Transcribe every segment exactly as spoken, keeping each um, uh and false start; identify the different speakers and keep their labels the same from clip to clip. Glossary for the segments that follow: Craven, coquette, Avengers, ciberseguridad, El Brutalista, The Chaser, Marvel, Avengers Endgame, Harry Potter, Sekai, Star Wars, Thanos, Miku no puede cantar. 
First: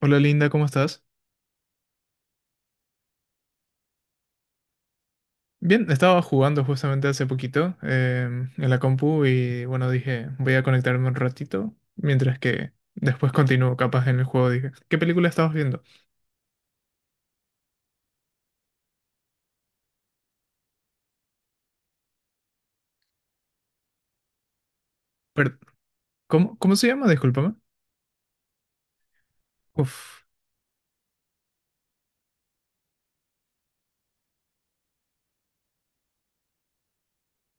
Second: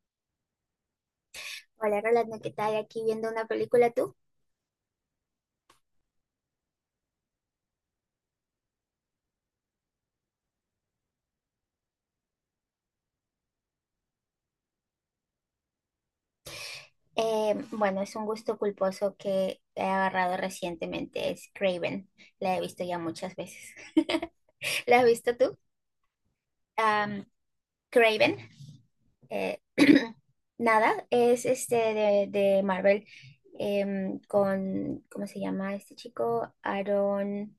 Speaker 1: Hola Linda, ¿cómo estás?
Speaker 2: Hola Rolando, ¿qué tal? Aquí viendo una película tú.
Speaker 1: Bien, estaba jugando justamente hace poquito em, en la compu y bueno, dije, voy a conectarme un ratito, mientras que después continúo capaz en el juego. Dije, ¿qué película estabas viendo?
Speaker 2: Eh, bueno, es un gusto culposo que he agarrado recientemente, es Craven. La he visto ya muchas veces. ¿La has visto tú?
Speaker 1: Per- ¿cómo, cómo se llama?
Speaker 2: Am,
Speaker 1: Discúlpame.
Speaker 2: Craven. eh,
Speaker 1: Uf,
Speaker 2: Nada, es este de, de Marvel em, con, ¿cómo se llama este chico? Aaron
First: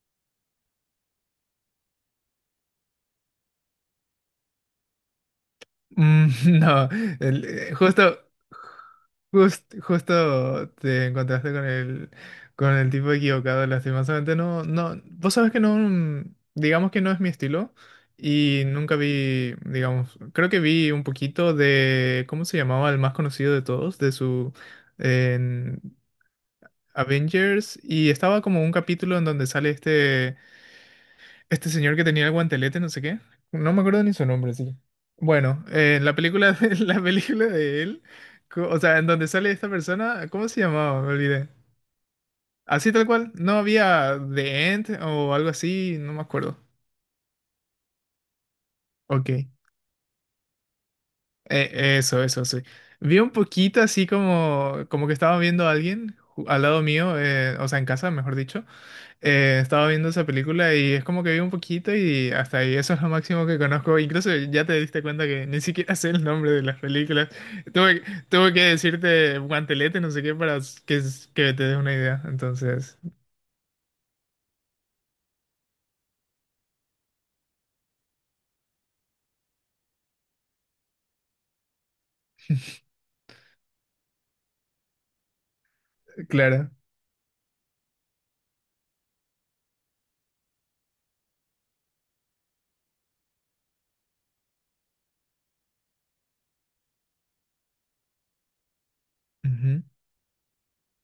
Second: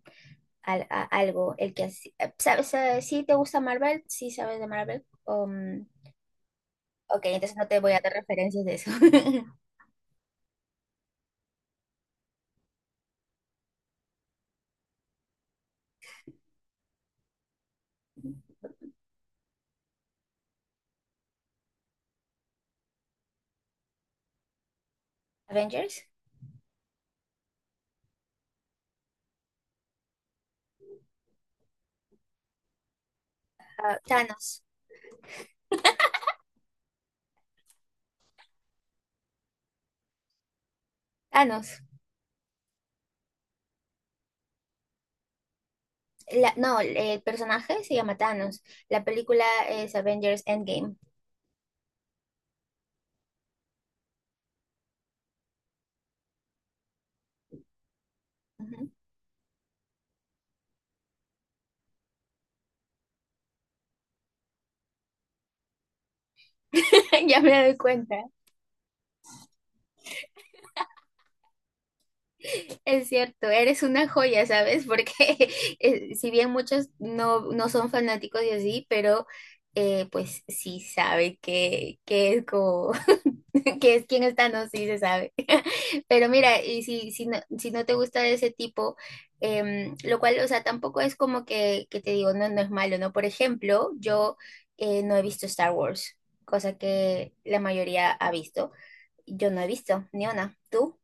Speaker 2: al- a- algo, el que hace- eh, ¿Sabes? Eh, ¿sí te gusta Marvel? ¿Sí sabes de Marvel? Um,
Speaker 1: mm, no,
Speaker 2: ok,
Speaker 1: el-
Speaker 2: entonces no
Speaker 1: eh,
Speaker 2: te voy a dar
Speaker 1: justo,
Speaker 2: referencias de eso.
Speaker 1: Just- justo te encontraste con el, con el tipo equivocado, lastimosamente. No, no, vos sabés que no, mm, digamos que no es mi estilo. Y nunca vi, digamos, creo que vi un poquito de, ¿cómo se llamaba? El más conocido de todos, de su en
Speaker 2: Avengers.
Speaker 1: Avengers. Y estaba como un capítulo en donde sale este. Este señor que tenía el guantelete, no sé qué. No me
Speaker 2: Ah,
Speaker 1: acuerdo ni su nombre,
Speaker 2: Thanos.
Speaker 1: sí. Bueno, eh, la película de, la película de él, co- o sea, en donde sale esta persona, ¿cómo se llamaba? Me olvidé.
Speaker 2: Thanos.
Speaker 1: Así tal cual, no había The End o algo así, no me
Speaker 2: La-
Speaker 1: acuerdo.
Speaker 2: no, el personaje se llama Thanos. La
Speaker 1: Ok.
Speaker 2: película es Avengers Endgame.
Speaker 1: Eh, eso, eso, sí. Vi un poquito así como, como que estaba viendo a alguien ju- al lado mío, eh, o sea, en casa, mejor dicho.
Speaker 2: Ujú.
Speaker 1: Eh, estaba viendo esa película y es como que vi un poquito y hasta ahí, eso es lo máximo que conozco. Incluso ya te diste cuenta que ni siquiera sé el nombre de las películas.
Speaker 2: Ya me doy
Speaker 1: Tuve,
Speaker 2: cuenta.
Speaker 1: tuve que decirte guantelete, no sé qué, para que, que te des una idea. Entonces,
Speaker 2: Es cierto, eres una joya, ¿sabes? Porque eh, si bien muchos no, no son fanáticos y así, pero eh, pues sí sabe que, que es como que es quién está, no, sí se sabe. Pero mira,
Speaker 1: claro.
Speaker 2: y si, si no, si no te gusta de ese tipo, em, lo cual, o sea, tampoco es como que, que te digo, no, no es malo, ¿no? Por ejemplo, yo eh, no he visto Star Wars, cosa que la mayoría ha visto. Yo no he
Speaker 1: Ujú.
Speaker 2: visto, ni una. ¿Tú?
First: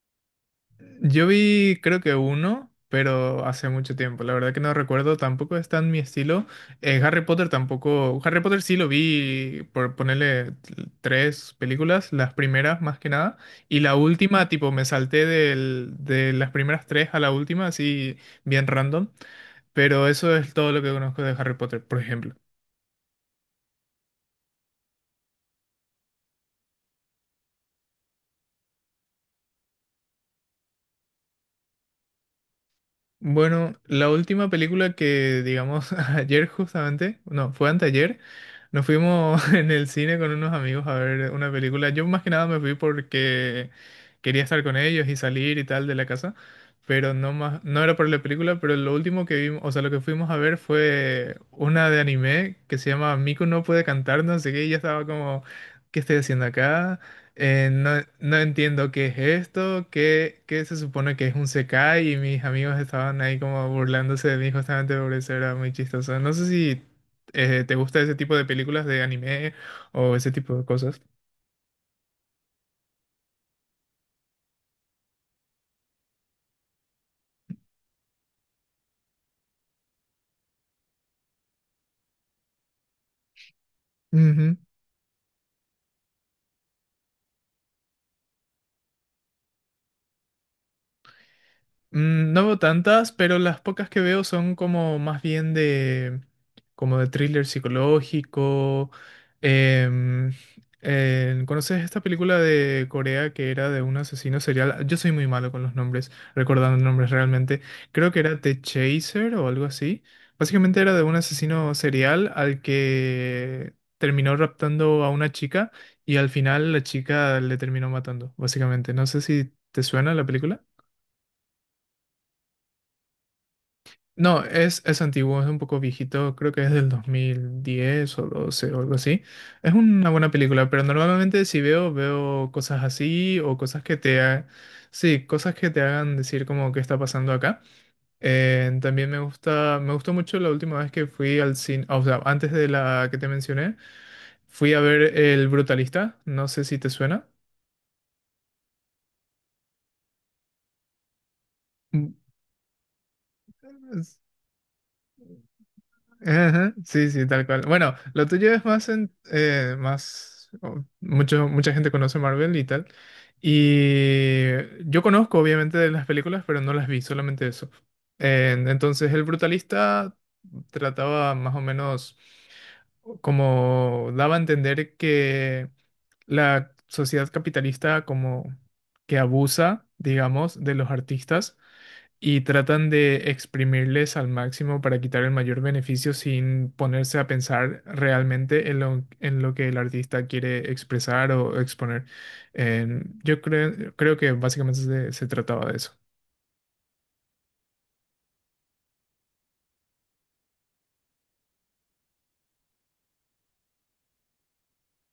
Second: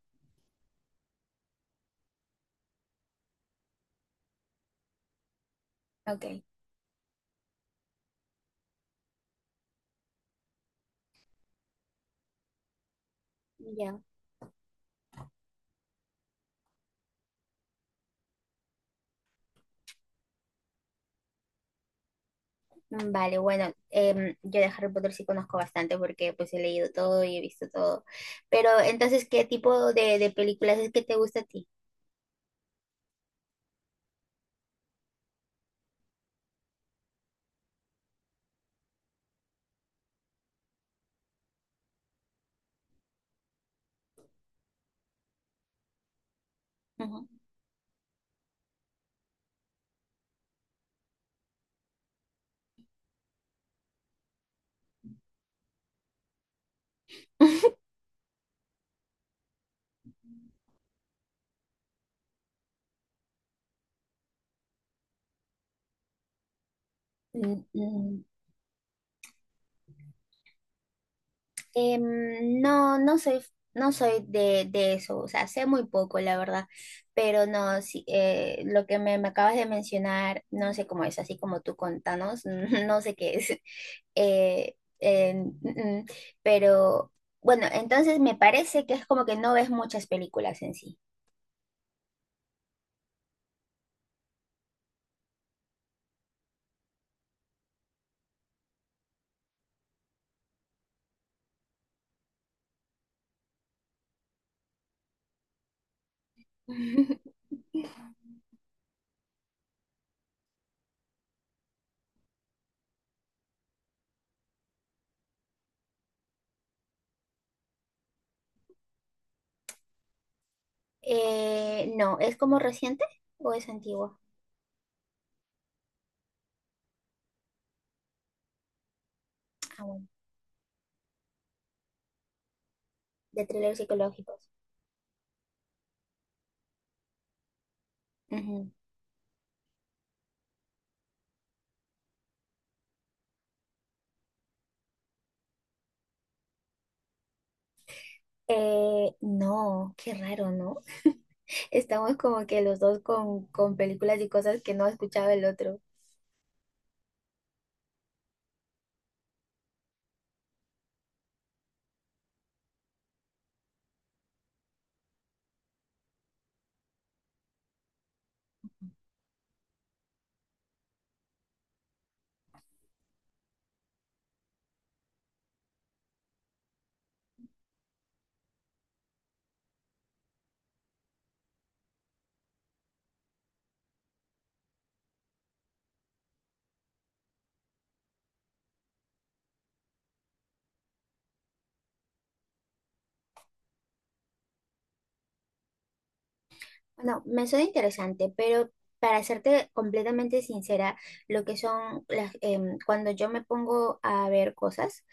Speaker 1: Yo vi, creo que uno, pero hace mucho tiempo. La verdad que no recuerdo, tampoco está en mi
Speaker 2: Ok.
Speaker 1: estilo. Eh, Harry Potter tampoco. Harry Potter sí lo vi por ponerle t- tres películas, las primeras más que nada. Y la
Speaker 2: Ya.
Speaker 1: última, tipo, me salté del- de las primeras tres a la última, así bien random. Pero eso es todo lo que conozco de Harry Potter, por ejemplo.
Speaker 2: Mm, Vale, bueno, em, yo de Harry Potter sí conozco bastante porque pues he leído todo y he visto todo. Pero entonces, ¿qué tipo de, de películas es que te gusta a ti?
Speaker 1: Bueno, la última película que, digamos, ayer justamente, no, fue anteayer, nos fuimos en el cine con unos amigos a ver una película. Yo más que nada me fui porque quería estar con ellos y salir y tal de la casa, pero
Speaker 2: Ujú.
Speaker 1: no más, no era por la película, pero lo último que vimos, o sea, lo que fuimos a ver fue una de anime que se llama Miku no puede cantar, no sé qué, y ya estaba como, ¿qué estoy haciendo acá? Eh, no, no entiendo qué es esto, qué, qué se supone que es un Sekai y mis amigos estaban ahí como burlándose de mí justamente por eso era muy chistoso. No sé si
Speaker 2: Mm,
Speaker 1: eh, te gusta ese
Speaker 2: mm,
Speaker 1: tipo de películas de anime o ese tipo de cosas.
Speaker 2: Em, no, no soy, no soy de, de eso, o sea, sé muy poco, la verdad, pero no, sí, eh, lo que me, me acabas de mencionar, no sé cómo es, así como tú contanos, no sé qué es, eh, eh, mm, mm, pero bueno, entonces me parece que es como que no ves muchas películas en sí.
Speaker 1: Mm, no veo tantas, pero las pocas que veo son como más bien de, como de thriller psicológico. Em, eh, ¿conoces esta película de Corea que era de un asesino serial? Yo soy muy malo con los nombres, recordando nombres realmente. Creo que era The Chaser o algo así. Básicamente era de un asesino serial al que terminó raptando a una chica y al final la chica le terminó matando, básicamente. No sé si te suena la película.
Speaker 2: Eh, no, ¿es como reciente o es antigua?
Speaker 1: No, es, es antiguo, es un poco viejito, creo que es del dos mil diez o doce o algo así. Es
Speaker 2: Ah, bueno,
Speaker 1: una buena película, pero normalmente si veo, veo cosas así
Speaker 2: de
Speaker 1: o
Speaker 2: thrillers
Speaker 1: cosas que te ha-
Speaker 2: psicológicos.
Speaker 1: sí, cosas que te hagan decir como qué está pasando acá.
Speaker 2: Ujú.
Speaker 1: Eh, también me gusta, me gustó mucho la última vez que fui al cine, o sea, antes de la que te mencioné, fui a ver El Brutalista, no sé si te suena.
Speaker 2: Eh, no, qué raro, ¿no? Estamos como que los dos con, con
Speaker 1: Mm,
Speaker 2: películas y cosas que no escuchaba el otro.
Speaker 1: ajá, sí, sí, tal cual. Bueno, lo tuyo es más en, eh, más, o- mucho, mucha gente conoce Marvel y tal. Y yo conozco obviamente de las películas, pero no las vi, solamente eso. En- entonces, El Brutalista trataba más o menos como daba a entender que la sociedad capitalista como que abusa, digamos, de los artistas y tratan de exprimirles al máximo para quitar el mayor beneficio sin ponerse a pensar realmente en lo, en lo que el artista quiere expresar o exponer. En- yo creo, creo que básicamente se, se trataba de eso.
Speaker 2: Bueno, me suena interesante, pero para serte completamente sincera, lo que son las, em, cuando yo me pongo a ver cosas,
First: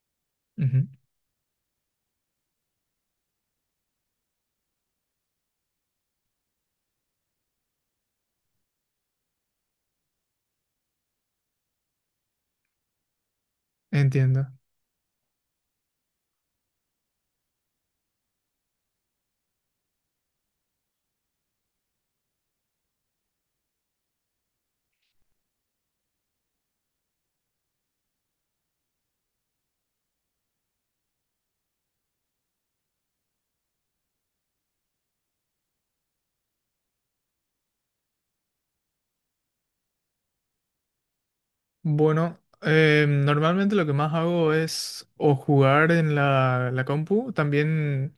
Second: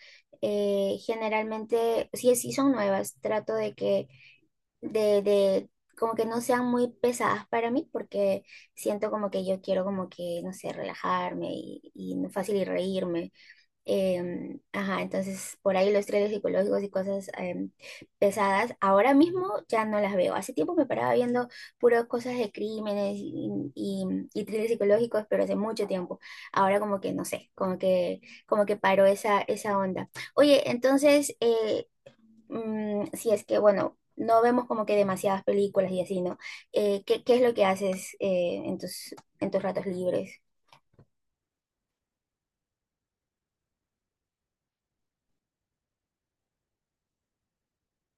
Speaker 1: Ujú,
Speaker 2: eh, generalmente, si, si son nuevas, trato de que, de, de, como que no sean muy pesadas para mí, porque siento como que yo quiero como que, no sé, relajarme y, y fácil y reírme.
Speaker 1: entiendo.
Speaker 2: Em, ajá, entonces por ahí los thrillers psicológicos y cosas em, pesadas, ahora mismo ya no las veo. Hace tiempo me paraba viendo puras cosas de crímenes y, y, y thrillers psicológicos, pero hace mucho tiempo. Ahora como que no sé, como que, como que paró esa, esa onda. Oye, entonces, eh, mm, si es que, bueno, no vemos como que demasiadas películas y así, ¿no? Eh, ¿qué, ¿qué es lo que haces eh, en tus, en tus ratos libres?
Speaker 1: Bueno, eh, normalmente lo que más hago es o jugar en la, la compu, también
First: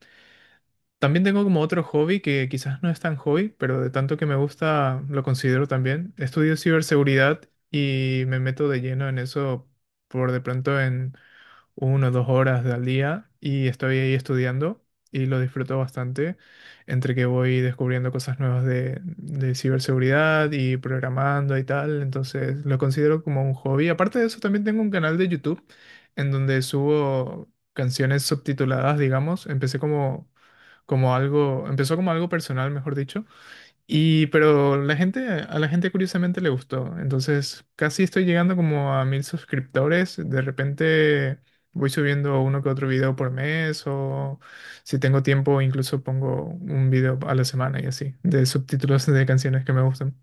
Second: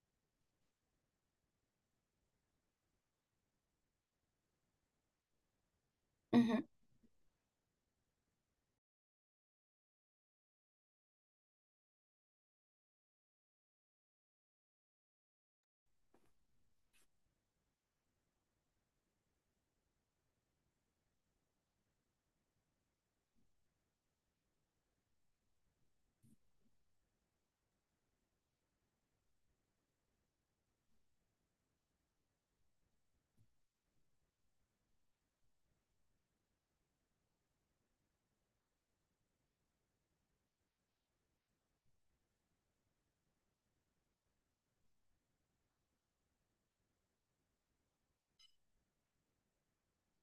Speaker 1: también tengo como otro hobby que quizás no es tan hobby, pero de tanto que me gusta lo considero también.
Speaker 2: Ujú.
Speaker 1: Estudio ciberseguridad y me meto de lleno en eso por de pronto en una o dos horas al día y estoy ahí estudiando y lo disfruto bastante entre que voy descubriendo cosas nuevas de, de ciberseguridad y programando y tal. Entonces lo considero como un hobby. Aparte de eso, también tengo un canal de YouTube en donde subo canciones subtituladas, digamos. Empecé como, como algo, empezó como algo personal, mejor dicho y pero la gente, a la gente curiosamente le gustó. Entonces, casi estoy llegando como a mil suscriptores. De repente voy subiendo uno que otro video por mes o si tengo tiempo incluso pongo un video a la semana y así, de subtítulos de canciones que me gustan.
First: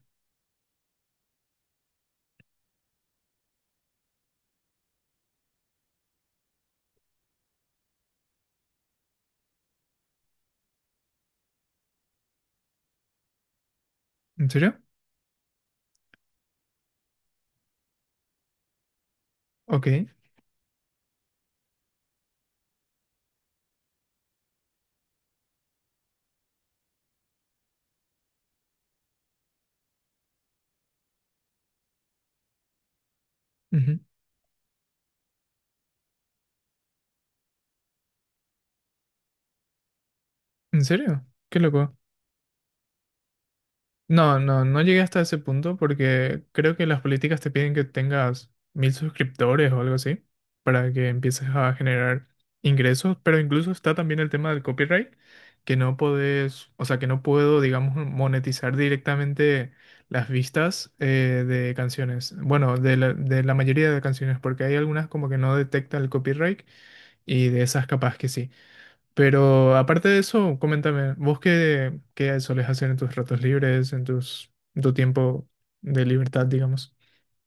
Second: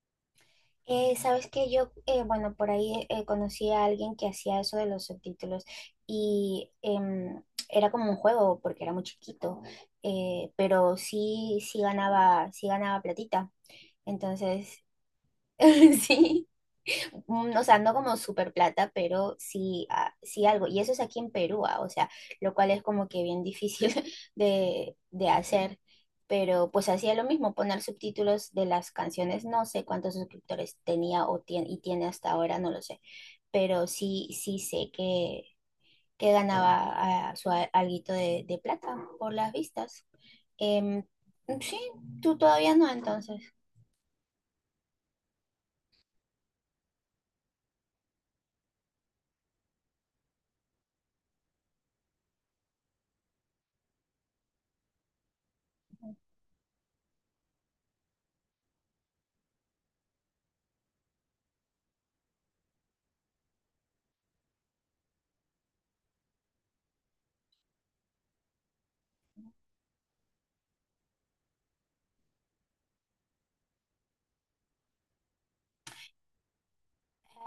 Speaker 2: Eh, sabes que yo, eh, bueno, por ahí eh, conocí a alguien que hacía eso de los subtítulos y em, era como un juego porque era muy chiquito, eh, pero sí, sí ganaba, sí ganaba platita.
Speaker 1: ¿En serio?
Speaker 2: Entonces, sí, mm, o sea, no como super plata, pero sí,
Speaker 1: Ok.
Speaker 2: ah, sí algo. Y eso es aquí en Perú, ah, o sea, lo cual es como que bien difícil de, de hacer. Pero pues hacía lo mismo, poner subtítulos de las canciones. No sé cuántos suscriptores tenía o tiene, y tiene hasta ahora, no lo sé. Pero
Speaker 1: Ujú.
Speaker 2: sí, sí sé que, que ganaba ah, su a- alguito de, de plata por las vistas.
Speaker 1: ¿En
Speaker 2: Em,
Speaker 1: serio? Qué
Speaker 2: sí,
Speaker 1: loco.
Speaker 2: tú todavía no, entonces.
Speaker 1: No, no, no llegué hasta ese punto porque creo que las políticas te piden que tengas mil suscriptores o algo así para que empieces a generar ingresos, pero incluso está también el tema del copyright, que no podés, o sea, que no puedo, digamos, monetizar directamente las vistas eh, de canciones, bueno, de la, de la mayoría de canciones, porque hay algunas como que no detecta el copyright y de esas capaz que sí. Pero aparte de eso, coméntame, ¿vos qué, qué solés hacer en tus ratos libres, en tus, en tu tiempo de libertad, digamos?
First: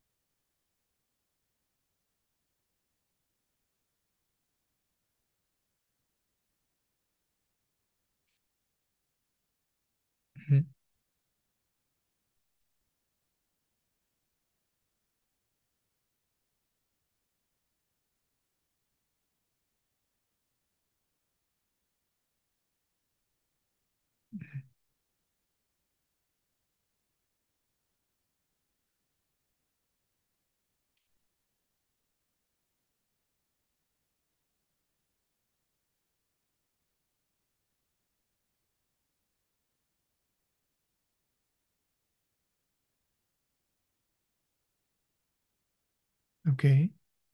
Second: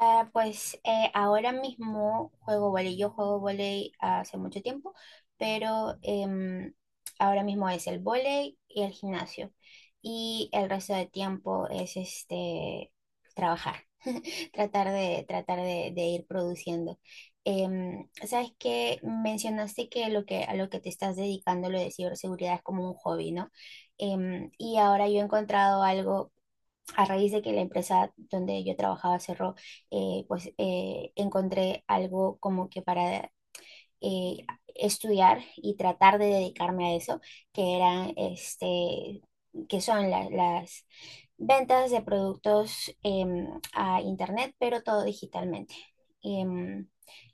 Speaker 2: Ah, pues eh, ahora mismo juego volei. Yo juego volei hace mucho tiempo, pero em, ahora mismo es el volei y el gimnasio. Y
Speaker 1: Ujú.
Speaker 2: el resto de tiempo es este trabajar, tratar de, tratar de, de ir produciendo. Em, sabes que mencionaste que lo que a lo que te estás dedicando, lo de ciberseguridad, es como un hobby, ¿no? Em, y ahora yo he encontrado algo a raíz de que la empresa donde yo trabajaba cerró, eh, pues eh, encontré algo como que para eh, estudiar y tratar de dedicarme a eso, que eran, este, que son la- las ventas de productos em, a internet, pero todo digitalmente.
Speaker 1: Ok.
Speaker 2: Em,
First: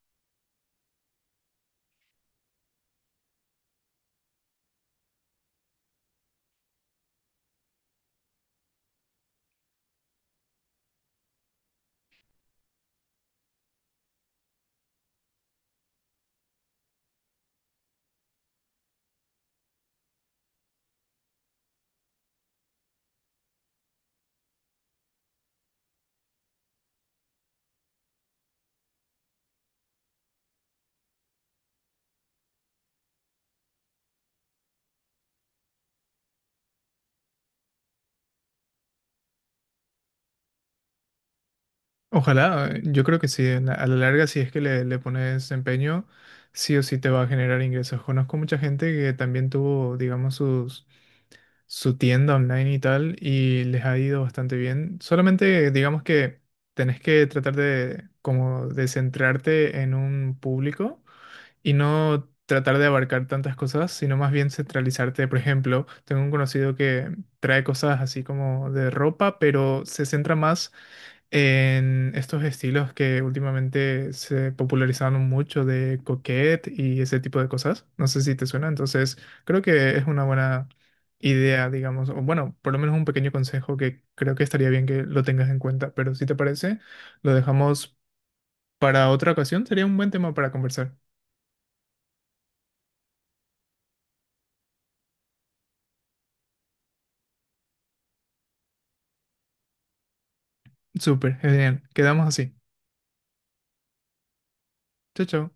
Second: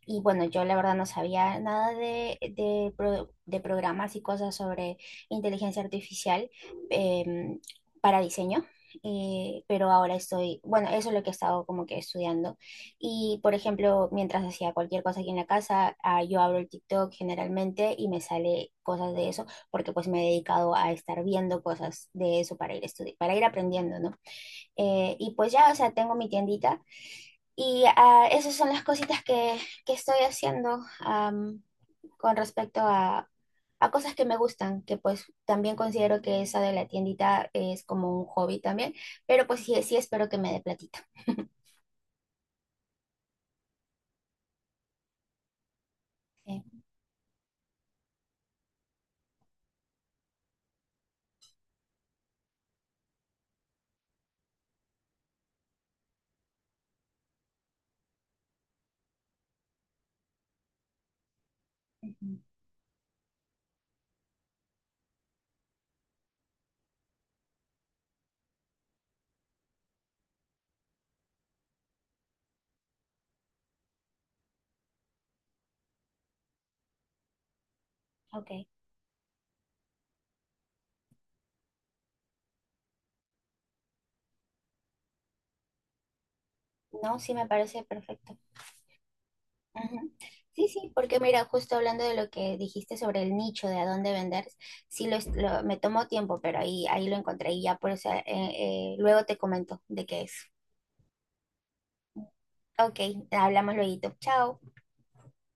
Speaker 2: y bueno, yo la verdad no sabía nada de, de pro- de programas y cosas sobre inteligencia artificial em, para diseño, eh, pero ahora estoy, bueno, eso es lo que he estado como que estudiando y, por ejemplo, mientras hacía cualquier cosa aquí en la casa, ah, yo abro el TikTok generalmente y me sale cosas de eso, porque pues me he dedicado a estar viendo cosas de eso para ir estudi- para ir aprendiendo, ¿no? Eh, y pues ya, o sea, tengo mi tiendita y ah, esas son las cositas que, que estoy haciendo am, con respecto a, a cosas que me gustan, que pues también considero que esa de la tiendita es como un hobby también, pero pues sí, sí espero que me dé platita.
Speaker 1: Ojalá, eh, yo creo que sí, en la- a la larga, si es que le, le pones empeño,
Speaker 2: Eh,
Speaker 1: sí o sí te va a generar ingresos. Conozco mucha gente que también tuvo, digamos, sus, su tienda online y tal, y les ha ido bastante bien. Solamente, digamos que tenés que tratar de, como, de centrarte en un público y no
Speaker 2: Ujú,
Speaker 1: tratar de abarcar tantas cosas, sino más bien centralizarte. Por ejemplo, tengo un conocido que trae cosas así como de ropa, pero se centra más en estos estilos que últimamente se popularizaron mucho de coquette y ese tipo de cosas. No sé si te
Speaker 2: ok.
Speaker 1: suena, entonces creo que es una buena idea, digamos, o bueno, por lo menos un pequeño consejo que creo que estaría bien que lo tengas en cuenta, pero si te parece,
Speaker 2: No,
Speaker 1: lo
Speaker 2: sí me parece
Speaker 1: dejamos
Speaker 2: perfecto.
Speaker 1: para otra ocasión, sería un buen
Speaker 2: Ujú.
Speaker 1: tema para
Speaker 2: Sí, sí,
Speaker 1: conversar.
Speaker 2: porque mira, justo hablando de lo que dijiste sobre el nicho, de a dónde vender, sí lo, es- lo- me tomó tiempo, pero ahí, ahí lo encontré y ya por eso eh, eh, luego te comento de qué es.
Speaker 1: Súper, genial. Quedamos así.
Speaker 2: Ok, hablamos luego. Chao.
Speaker 1: Chao, chao.